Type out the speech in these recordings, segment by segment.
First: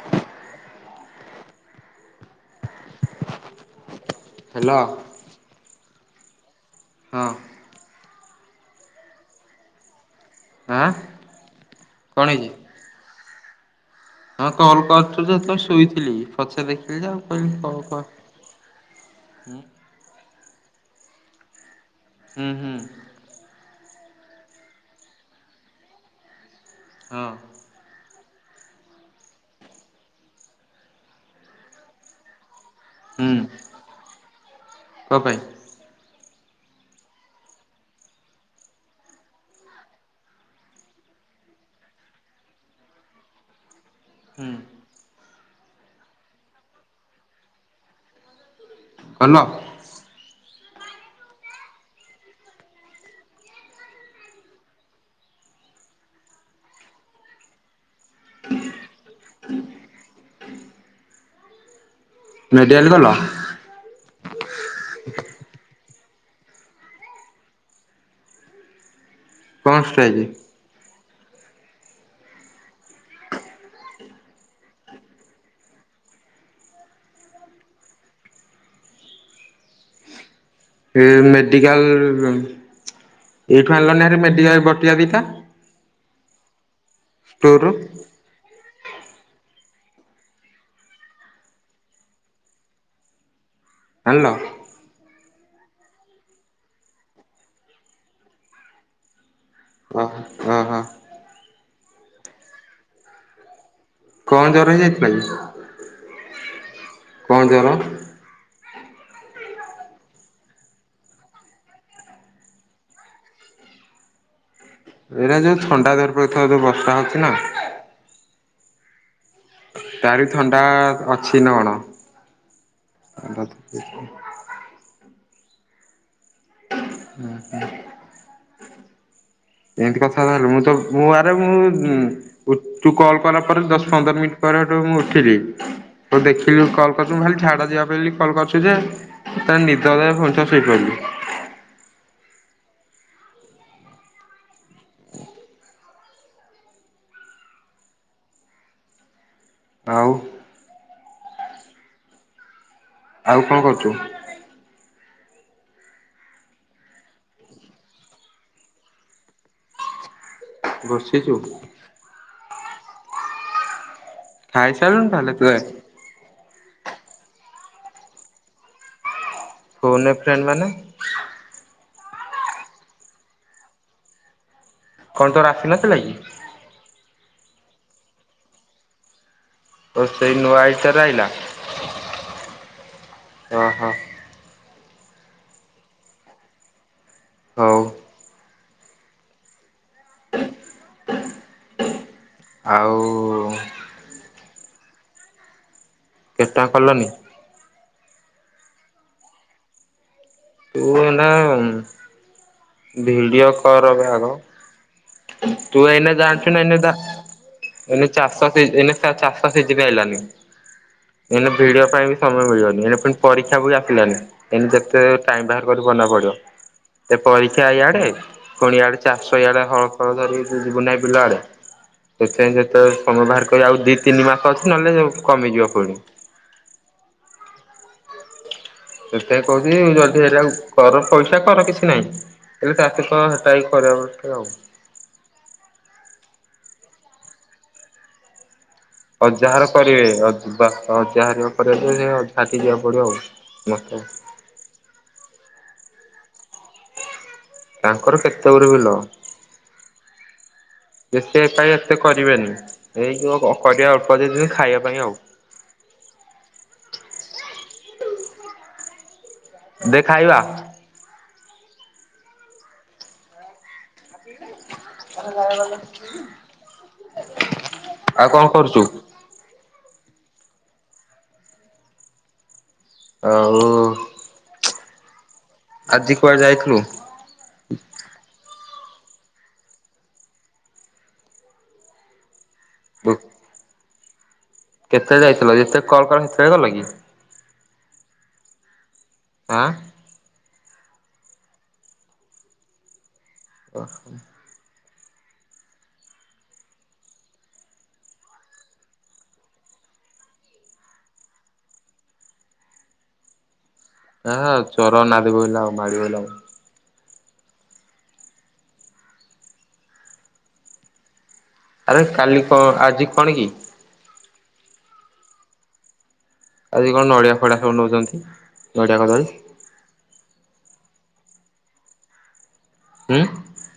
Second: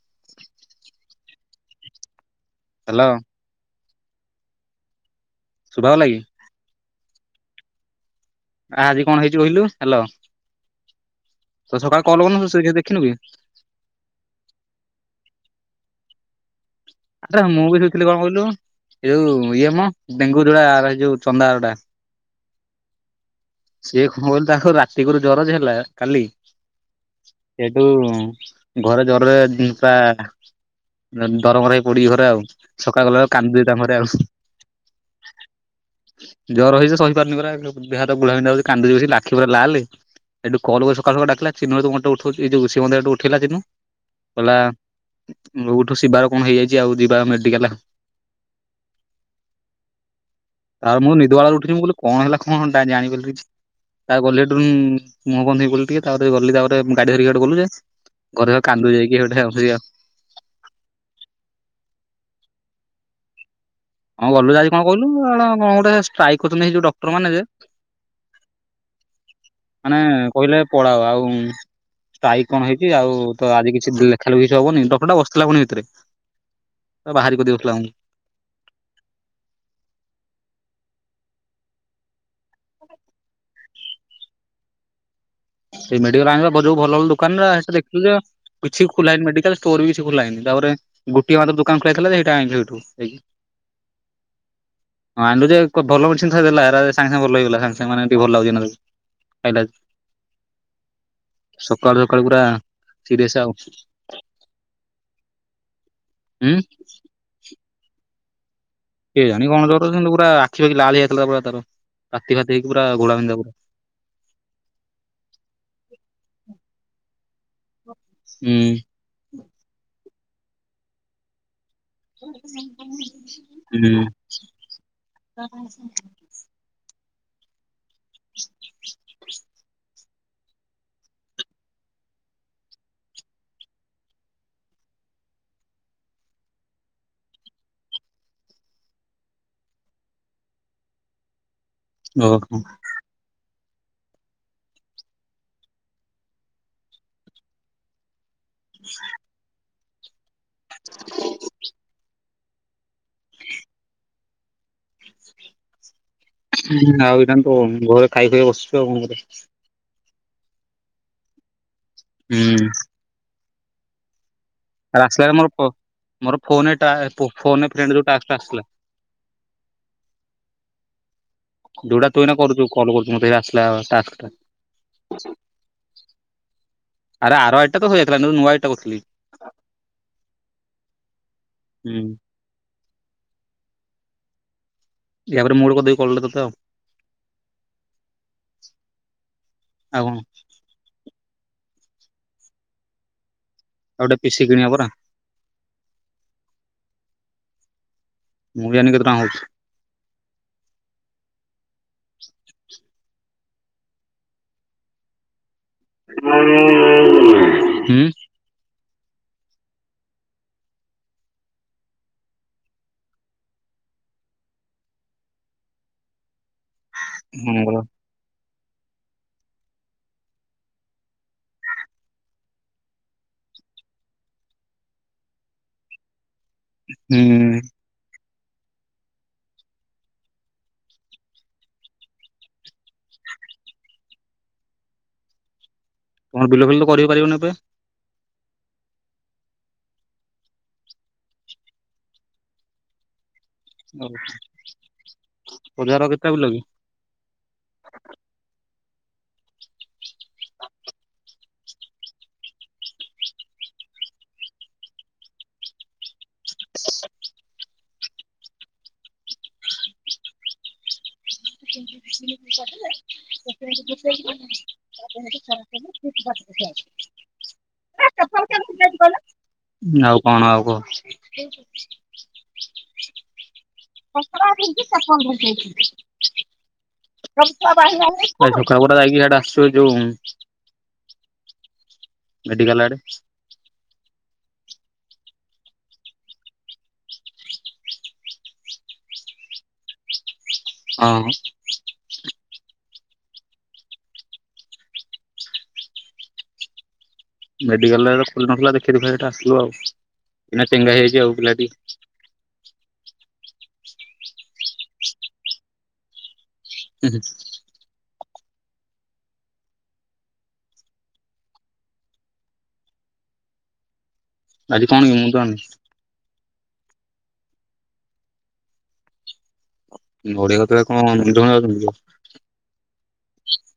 [inaudible] Hello. Hello. ଶୁଭା ଗଲା କି? ହଁ। ଆ ଆଜି କଣ ହେଇଛି କହିଲୁ? ହ୍ୟାଲୋ। ଆଁ। ତ ସକାଳେ କଣ କଲ୍ ହେଇଛି? [unintelligible] ଦେଖିନୁ କି? ହଁ କଲ୍ କରଛୁ ଯେତେବେଳେ ଶୋଇଥିଲି ପଛେ ଦେଖିଲି ଯେ ଆଉ ଆରେ କହିଲି ମୁଁ କଲ କର। [unintelligible] ଏ ଯୋଉ ଇଏ ମ ଡେଙ୍ଗୁ ଯୋଉଡା ଆ ଯୋଉ ଚନ୍ଦାର ଟା। ହୁଁ ହୁଁ। ସିଏ କଣ କହିଲ ତାକୁ ରାତିରୁ ଜର ହେଲା କାଲି। ହଁ। ସେଇଠୁ ଘରେ ଜରରେ ପୁରା ଦରମରା ହେଇ ପଡିଛି ଘରେ ଆଉ ସକାଳ କଲାବେଳକୁ ହୁଁ କାନ୍ଦୁଛି ତାଙ୍କ ଘରେ ଆଉ। କଣ ପାଇଁ ଜର ହେଇଛି ସହିପାରୁନି ପୁରା ଦେହହାତ ଗୁଲା ବିନ୍ଧା ହେଉଛି କାନ୍ଦୁଛି ଲାଖି ପୁରା ଲାଲ। ଏଠୁ କଲ୍ କରି ସକାଳୁ ସକାଳୁ ଡାକିଲା [unintelligible] ହୁଁ କଲା ଉଠୁ ଶିବାର କଣ ହେଇଯାଇଛି ଆଉ ଯିବା ମେଡିକାଲ। କ [unintelligible] ଆଉ ମୁଁ ନିଦବାଉଳି ର ଉଠଛିି ମୁଁ କହିଲି କଣ ହେଲା କଣ ଟା ଜାଣିପାରିଲି କିଛି। ତା ଗଲି ମୁହଁ ଫୁହ ଧୋଇ ହେଇଗଲି ଟିକେ ତାପରେ ଗଲି ତାପରେ ଗାଡି ଧରିକି ଗଡେ ଗଲୁ ଯେ। ଘରେ କାନ୍ଦୁଛି ଯାଇକି ସେପଟେ ଆଉଛି ଆଉ। ମେଡ଼ିକାଲ ଗଲ? କଁ ଗଲୁ ଆଜି କଣ କହିଲୁ କଣ ଗୋଟେ ଷ୍ଟ୍ରାଇକ କରିଛନ୍ତି ଯୋଉ ଡକ୍ଟର ମାନେ ଯେ ହ [unintelligible] ମାନେ କହିଲେ ପଳାଅ ଆଉ ଆଇ କଣ ହେଇଛି ଆଉ ତ ଆଜି କିଛି ଲେଖା ଲେଖି ହବନି ଡକ୍ଟରଟା ବସିିଥିଲା ପୁଣି ଭିତରେ। ବାହାରି କରିଦଉଥିଲା ଉଁ। ଏ ମେଡିକାଲ୍, ଏଇଠୁ ଆଣିଲଣିରେ ମେଡିକାଲ ବଟିକା ଦିଟା। ସେଇ ମେଡିକାଲରୁ ଆଣିବ ଯଉ ଭଲ ଭଲ ଦୋକାନ ନା ଷ୍ଟୋରରୁ ସେ ଦେଖିବ। କିଛି ଖୋଲା ହେଇନି ମେଡିକାଲ ଷ୍ଟୋର ବି କିଛି ଖୋଲା ହେଇନି, ତାପରେ ଗୋଟିଏ ମାତ୍ର ଦୋକାନ ଖୋଲା ହେଇଥିଲା ସେଇଟା ଆଣିଲି ସେଇଠୁ। ଆଣିଲ? ହଁ ଆଣିଲୁ ଯେ ଭଲ ମେଡିସିନ୍ ଦେଲା ସାଙ୍ଗ ସାଙ୍ଗେ ଭଲ ହେଇଗଲା ସାଙ୍ଗ ସାଙ୍ଗ ମାନେ ଟିକେ ଭଲ ଲାଗୁଚି। କଇଲେ [unintelligible] ଓହୋ ହଁ ହଁ। ସକାଳୁ ସକାଳୁ ପୁରା ସିରିଅସ୍ ଆଉ। କଣ ଜର ହେଇ ଯାଇଥିଲା କି? ହୁଁ କଣ ଜର? କେଜାଣି କଣ ଜର ସେନ୍ତି ପୁରା ଆଖି ପାଖି ଲାଲ୍ ହେଇଥିଲା ପୁରା ତାର ବାନ୍ତି ଫାତି ହେଇକି ପୁରା ଘୋଳା ବିନ୍ଧା ଏଇଟା ଯୋଉ ଥଣ୍ଡା ଧରି ପକେଇଥିବ ଯୋଉ ବର୍ଷା ହଉଛି ନା। ହୁଁ। ତାରି ଥଣ୍ଡା ଅଛି ନା କଣ। ହୁଁ। ଓହୋ [unintelligible] [unintelligible] ଏମିତି କଥାବାର୍ତ୍ତା ହେଲେ ମୁଁ ତ ମୁଁ ଆରେ ମୁଁ ତୁ କଲ୍ କଲା ପରେ ଦଶ ପନ୍ଦର ମିନିଟ୍ ପରେ ସେଠୁ ମୁଁ ଉଠିଲି। ତୁ ଦେଖିଲୁ କଲ୍ କରୁଥିଲୁ ବୋଲି ଝାଡ଼ା ଯିବା ପାଇଁ କଲ୍ କରୁଥିଲି ଯେ ତା ନିଦ ଲାଗିଲା ଫୁଣି ଥରେ ଶୋଇପଡିଲି। ଓହୋ। ହ [inaudible] ଆଉ? [unintelligible] ଆଉ କଣ କରୁଛୁ? ହୁ ଆଉ ଏଇଟା ତ ଘରେ ଖାଇ ଖାଇ ବସିଛୁ ଆଉ କଣ କରିବା। ବସିଛୁ? ହୁଁ। ଆରେ ଖାଇସାରିଲୁଣି ଆସିଲା ତାହେଲେ ରେ ତୁ ମୋର ମୋର ଫୋନ ଫୋନ ଏ ଫ୍ରେଡ୍ ଯୋଉ ଟାକ୍ସ୍ ଆସିଲା। ଫୋନ୍ ଏ ଫ୍ରେଣ୍ଡ୍ ମାନେ? ଯୋଉଟା ତୁ ଏଇନା କରୁଛୁ କଲ୍ କରୁଛୁ ମତେ ଆସିଲା ଟାକ୍ସ୍ ଟା। କଣ ତୋର ଆସିନଥିଲା କି? ଆରେ ଆରୱଇଟା ତ ହେଇଯାଇଥିଲା ନୂଆ ଆଇଡିଟା କରୁଥିଲି। ତ ସେଇ ନୂଆ ଆଇଡ଼ିଟାରେ ଆଇଲା? ହୁଁ ହଁ, ହଁ। ୟାପରେ ମୁ ଗୋଟେ କରିଦେବି କଲ୍ ଟେ ତତେ ଆଉ। ହଉ। ଆଉ କଣ? ଆଉ ଆଉ ଗୋଟେ ପିସିି କିଣିବା ପରା। କେତ୍ ଟଙ୍କା କଲନି? ମୁଁ ବି ଜାଣିନି କେତ୍ ଟଙ୍କା ଆଉଛି। ତୁ ଏନା ଉଁ ଭିଡିଓ କର ଭାଗ। ତୁ ଏଇନା ଜାଣିଛୁ ନା ଏଇନା ଦା, ହୁଁ ଏଇନା ଚା। ସତେଜ୍ ଏଇନା [unintelligible] ଚାଷ ସିଜିନ୍ ଆଇଲାନି। ଏଇନା ଭିଡିଓ ପାଇଁ ବି ସମୟ ମିଳିବନି ଏଣେ ପୁଣି ପରୀକ୍ଷା ବି ଆସିଲାନି। ଏଇନେ ଯେତେ ଟାଇମ୍ ବାହାର କରିବ ଭଲ ପଢ଼ିବ। ହଁ ପରୀକ୍ଷା ପରା ଇଆଡ଼େ ପୁଣି ଆଡ଼େ ଚାଷ ଇଆଡ଼େ ହଳ ଫଳ ଧରିକି ତୁ ଯିବୁ ନାହିଁ ବିଲ ଆଡ଼େ। ସେଥିପାଇଁ ଯେତଳେ ସମୟ ବାହାର କରି ଆଉ ଦି ତିନି ମାସ ଅଛି ନହେଲେ କମିଯିବ ପୁଣି। ହୁଁ ସେଥିପାଇଁ କହୁଛି ଯଦି ହେରିକାକୁ କର ପଇସା କର କିଛି ନାହିଁ। ହେଲେ ତା ସହିତ ହେଟାବି ଖରାପଟେ ଆଉ। ତମର ବିଲ ଫିଲ ତ କରିପାରିବନି ଏବେ? ଅଜାହର କରିବେ, ଅଜ୍ ବା ଅଜାହାର କରିବ ଯେ, ସେଅ ଝାଟି ଯିବାକୁ ପଡିବ ଆଉ। ମତେ ହଉ, ଅଜାହର କେତେଟା ବିଲ କି? ତାଙ୍କର କେତେ ଗୁରେ ବିଲ। ଯେତେ ପାଇବେ ଏତେ କରିବାନି, ଏଇ ଯୋଉ ଅ, ଅ କରିବା ଅଳ୍ପ [unintelligible] ଖାଇବା ପାଇଁ ଆଉ। [unintelligible] ଦେ ଖାଇବା। [unintelligible] ଆଉ କଣ କରୁଛୁ? [unintelligible] [unintelligible] ଆଉ କଣ ଆଉ କହ? [inaudible] ଆଉ [unintelligible] [unintelligible] ଆଜି ଏ କୁଆଡେ ଯାଇଥିଲୁ? ଛକା ଗୋଟା ଯାଇକି ଇଆଡ଼େ ଆସିବ ଯୋଉଁ ମେଡ଼ିକାଲ ଆଡେ। କେତେଳେ ଯାଇଥିଲ ଯେତେ କଲ୍ କନି ସେତଳେ ଗଲ କି? ଆଁ? ହଁ ଓହୋ। ମେଡ଼ିକାଲରେ ଏରା ଖୋଲି ନଥିଲା ଦେଖେଇ ଦୁଖାକି ହେଟୁ ଆସିଲୁ ଆଉ, ଏନା ଚେଙ୍ଗା ହେଇଯାଇଛି ଆଉ ପିଲାଟି। ଅହଃ ଚରନାଦ ବୋଇଲା ଆଉ ମାଡ଼ି ବଇଲା ମ [unintelligible] ଆରେ କାଲି କଣ ଆଜି କଣ କି? ଆଜି କଣ କି ମୁଁ ତ ଆଣିନି। ଆଜି କଣ ନଡ଼ିଆ ଫଡିଆ ସବୁ ନଉଚନ୍ତି ନଡ଼ିଆ କଦଳୀ। ନଡ଼ିଆ କଦଳୀ କଣ ବନ୍ଧୁ ବାନ୍ଧବ ଯାଉଚନ୍ତି କି। ଉଁ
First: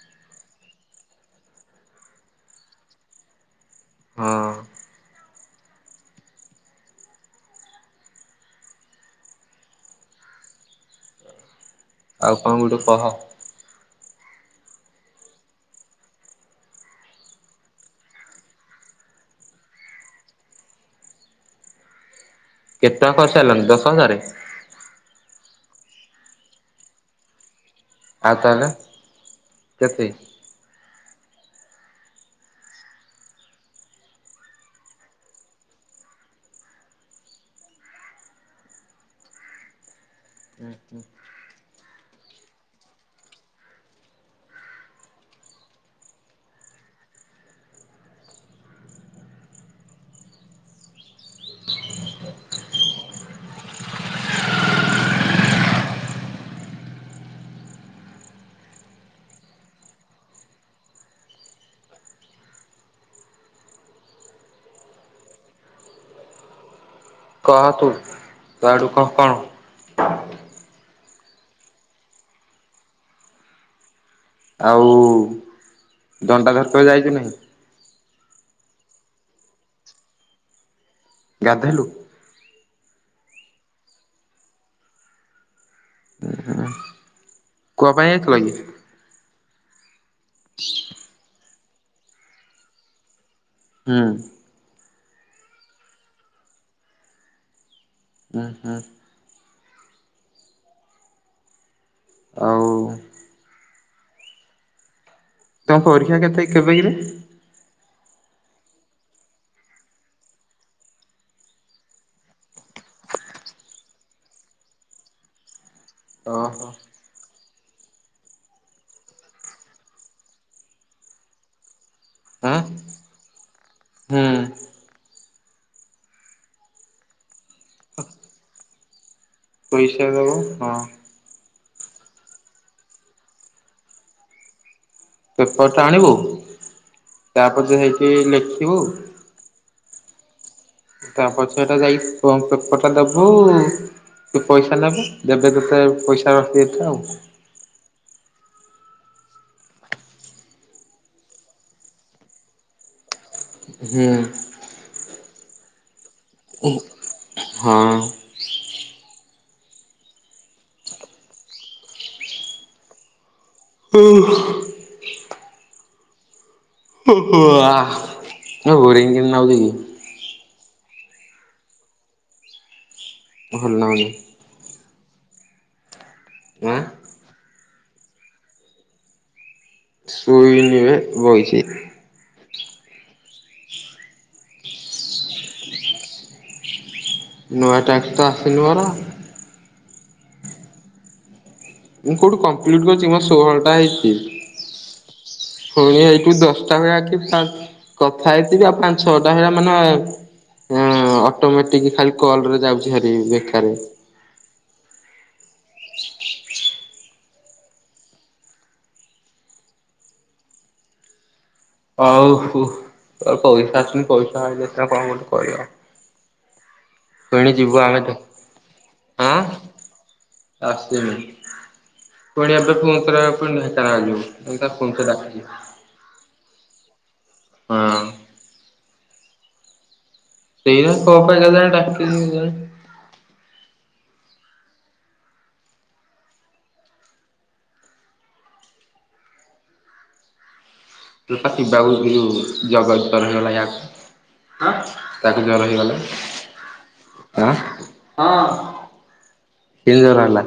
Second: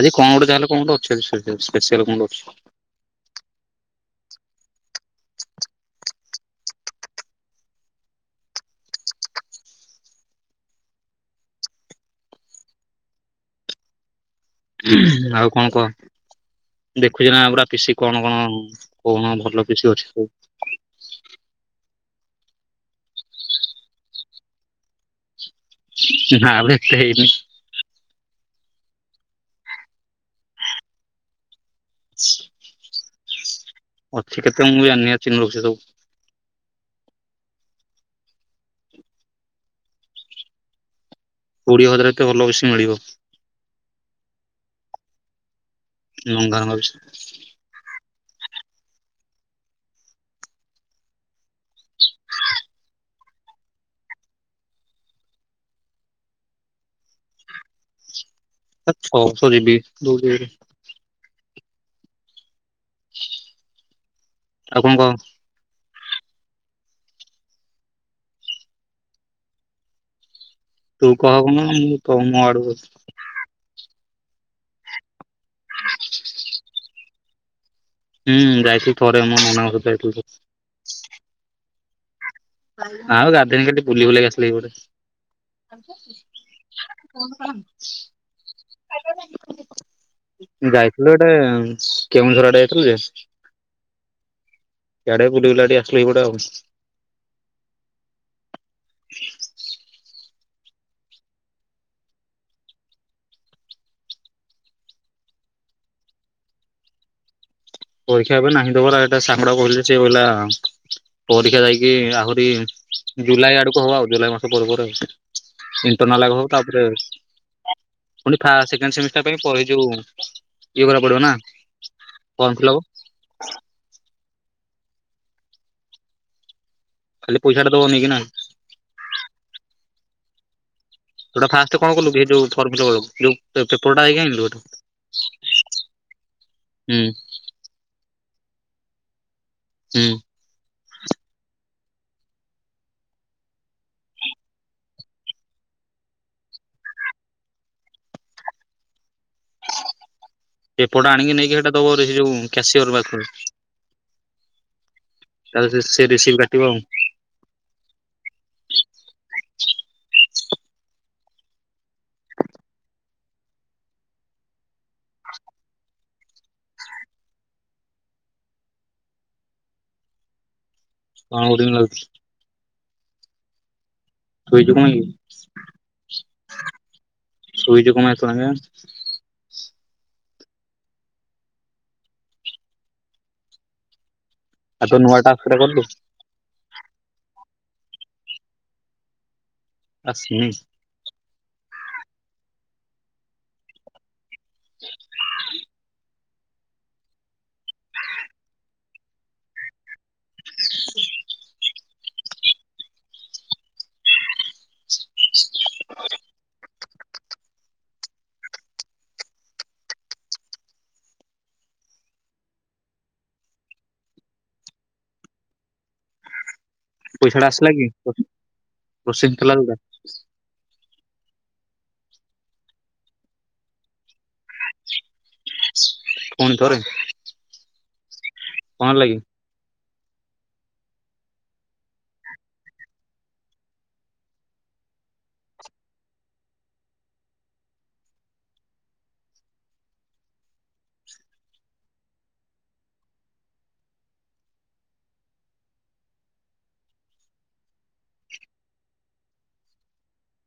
ଆଜି କଣ ଗୋଟେ ଯାହାହେଲେ କଣ ଗୋଟେ ଅଛି ଆଜି ପେସିଆଲ ପେସିଆଲ୍ କଣ ଗୋଟେ ଅଛି। ହଁ ଆଉ କଣ ଗୋଟେ କହ? ଆଉ କଣ କହ? ଦେଖୁଚୁ ନା ପୁରା ପିସି କଣ କଣ କଣ ଭଲ ପିସି ଅଛି ସବୁ। କେତେ ଟଙ୍କା କରି ସାଇଲଣି ଦଶ ହଜାରରେ। ନାଁ ବେ ଏତେ ହେଇନି। ଆଉ ତାହେଲେ କେତେ? ଆଚ୍ଛା ଅଛି କେତେ ମୁଁ ବି ଜାଣିନି ଏ ଚିନୁ ରଖୁଛି ସବୁ। ଉଁ ହୁଁ କୋଡ଼ିଏ ହଜାର ଏତେ ଭଲ ବେଶୀ ମିଳିବ। ନଘା ମାଉସୀ। ହ ଏତ୍ କ ସରି ବି ଦଉଚି ଏବେ। ଆଉ କଣ କହ? କହ ତୁ ତୋ ଆଡୁ କହ କଣ? ତୁ କହବୁ ନା ମୁଁ କହୁ ମୋ ଆଡୁକୁ। ଆଉ ଡଙ୍ଗା ଘାଟ ଯାଇଚୁ ନାହିଁ। ହୁଁ ଯାଇଥିଲି ଥରେ ମୋ ନନାଙ୍କ ସହିତ ଯାଇଥିଲି ଥରେ। ଗାଧେଇଲୁ ଆଉ ଗାଧେଇବି ଖାଲି ବୁଲିବୁଲା କି ଆସିଲି ଏଇ ପଟେ। କାନ୍ଦୁଚ କି [unintelligible] ଏ କହିଲି। ଯାଇଥିଲୁ ଗୋଟେ କେଉଁଝର ଆଡ଼େ ଯାଇଥିଲୁ ଯେ। ହୁଁ ଇଆଡ଼େ ବୁଲିବୁଲା ଦେଇ ଆସିଲୁ ଏଇ ପଟେ ଆଉ। ଓହୋ ଆଉ ତମ ପରୀକ୍ଷା କେତେ କେବେ କିରେ? ପରୀକ୍ଷା ଏବେ ନାହିଁ ଦେବାରେ ଏଇଟା ସାଙ୍ଗଟା ବୁଲୁଛି ବୁଲା। ପରୀକ୍ଷା ଯାଇକି ଆହୁରି ଜୁଲାଇ ଆଡ଼କୁ ହବ ଆଉ। ଜୁଲାଇ ମାସ ପରେ ପରେ--ଉଁ ତୋର ନାଲ ହଉ ଓହୋ ତାପରେ ପୁଣି ଫାଷ୍ଟ ସେକେଣ୍ଡ ସେମିଷ୍ଟାର ପାଇଁ ପରୀ ଏ ଯୋଉ ଇଏ କରିବାକୁ ପଡ଼ିବ ନାଁ। ଫର୍ମ ଆଁ ଫିଲଅପ୍ ହୁଁ ଖାଲି ପଇସାଟା ଦବ ନେଇକିନା। ପଇସା ଦବ ହଁ। ଯୋଉଟା ଫାଷ୍ଟ କଣ କଲୁ କି ଯୋଉ ଫର୍ମ ଫିଲଅପ ବେଳକୁ ଯୋଉ ପେପରଟା ଯାଇକି ଆଣିଲୁ ଏଠୁ। ପେପରଟା ଆଣିବୁ। ହୁଁ ତାପରେ ଯା ହେଇକି ଲେଖିବୁ। ହୁଁ ତା ପଛଟା ଯାଇ ଫର୍ମ ପେପରଟା ଦବୁ। ତୁ ପଇସା ନେବେ ଦେବେ ତୋତେ ପଇସା ରସିଦ ଟା ଆଉ। ଏପଟ ଆଣିକି ନେଇକି ହେଟା ଦବ ରେ ସେ ଯୋଉ କ୍ୟାସିଅର ପାଖୁକୁ। ହୁଁ। ତାଲେ ସେ ସେ ରିସିଭ କା ହଁ। ହୁଁ। [unintelligible] ବୋରିଂ କେମିତି ନାଗୁଛି କି? ହଁ ରିଙ୍ଗ ଲାଗୁଚି। ଭଲ ନାଗୁନି। ଶୋଇଚୁ କଣ ପାଇଁ କି? ଆଁ ଶୋଇଚୁ କଣ ପାଇଁ ଏତେବେଳ ଆଁକେ? ଶୋଇବିନି ବେ ବଇଚି। ଆଉ ତୋ ନୂଆ ଟାସ୍କ ରା କଲୁ? ନୂଆ ଟାକ୍ସ ତ ଆସିନି ମୋର। ଆସିନି? ମୁଁ କୋଉଠୁ କମ୍ପ୍ଲିଟ କରିଛି ମୋର ଷୋହଳଟା ହେଇଛି। ପୁଣି ଏଇଠୁ ଦଶଟା [unintelligible] କଥା ହେଇଥିବି ଆଉ ପାଞ୍ଚ ଛଅଟା ହେଆ ମାନେ ହଁ ଅଟୋମେଟିକ୍ ଖାଲି କଲରେ ଯାଉଛିହାରି ବେକାର୍ ରେ। [unintelligible] ଆଉ ପଇସା ଆସୁନି ପଇସା ଆଇଲେ ସିନା କଣ ଗୋଟେ କରିବ। ପଇସା ଟା ପୁଣି ଆସିଲା ଯିବୁ କି ଆମେ ତ ପ୍ରୋସେସିଂ ଥିଲା ଆଁ ଯୋଉଟା ଆସିନି ପୁଣି ଏବେ ପୁଣି ଥରେ ପୁଣି ଢେଙ୍କାନାଳ ଯିବୁ ମୁଁ ତାକୁ ଫୋନ୍ କରି ଡାକିବି। ପୁଣି ଥରେ। ହଁ। କଣ ଲାଗି? ସେଇବା କଣ ପାଇଁ କେଜାଣି [unintelligible] କେଆଣି? ତୁ ପା ଶିବାକୁ ସେ ଯୋଉ ଜଗର ଜର ହେଇଗଲା ୟାକୁ ତାକୁ ଜର ହେଇଗଲା ଆଁ କି ଜର ହେଲା?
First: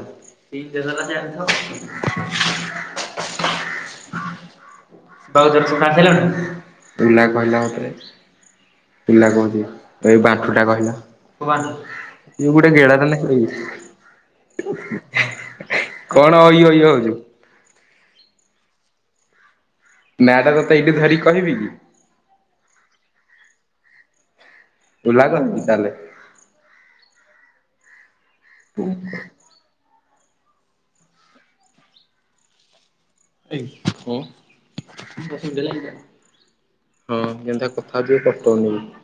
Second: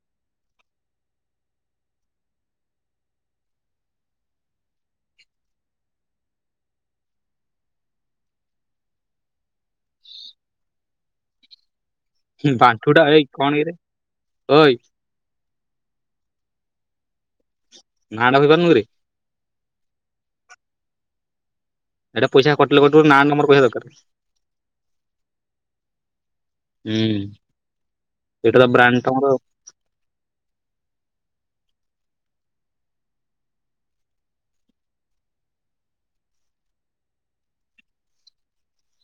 ଏଇନା କହିଲ ଆଉଥରେ? କୋଉ ବାଣ୍ଟୁ ଟା ଏଇ କଣ କିରେ ବାଣ୍ଠୁ? ଓଇ କଣ ଇୟୋ ଇୟୋ ହଉଛୁ। ନାଁ ଟା ଧରି ପାରୁନୁଁ କିରେ? ନାଁ ଟା ତତେ ଏଇଠି ଧରି କହିବି କି? ଏଇଟା ପଇସା କଟିଲେ କଟିବ [unintelligible] ପଇସା ଦରକାରେ। ହେଲା କେମିତି ତାହେଲେ? ହୁଁ ଏଇଟା ତ ବ୍ରାଣ୍ଡ ତମର। [unintelligible] ହଁ [unintelligible]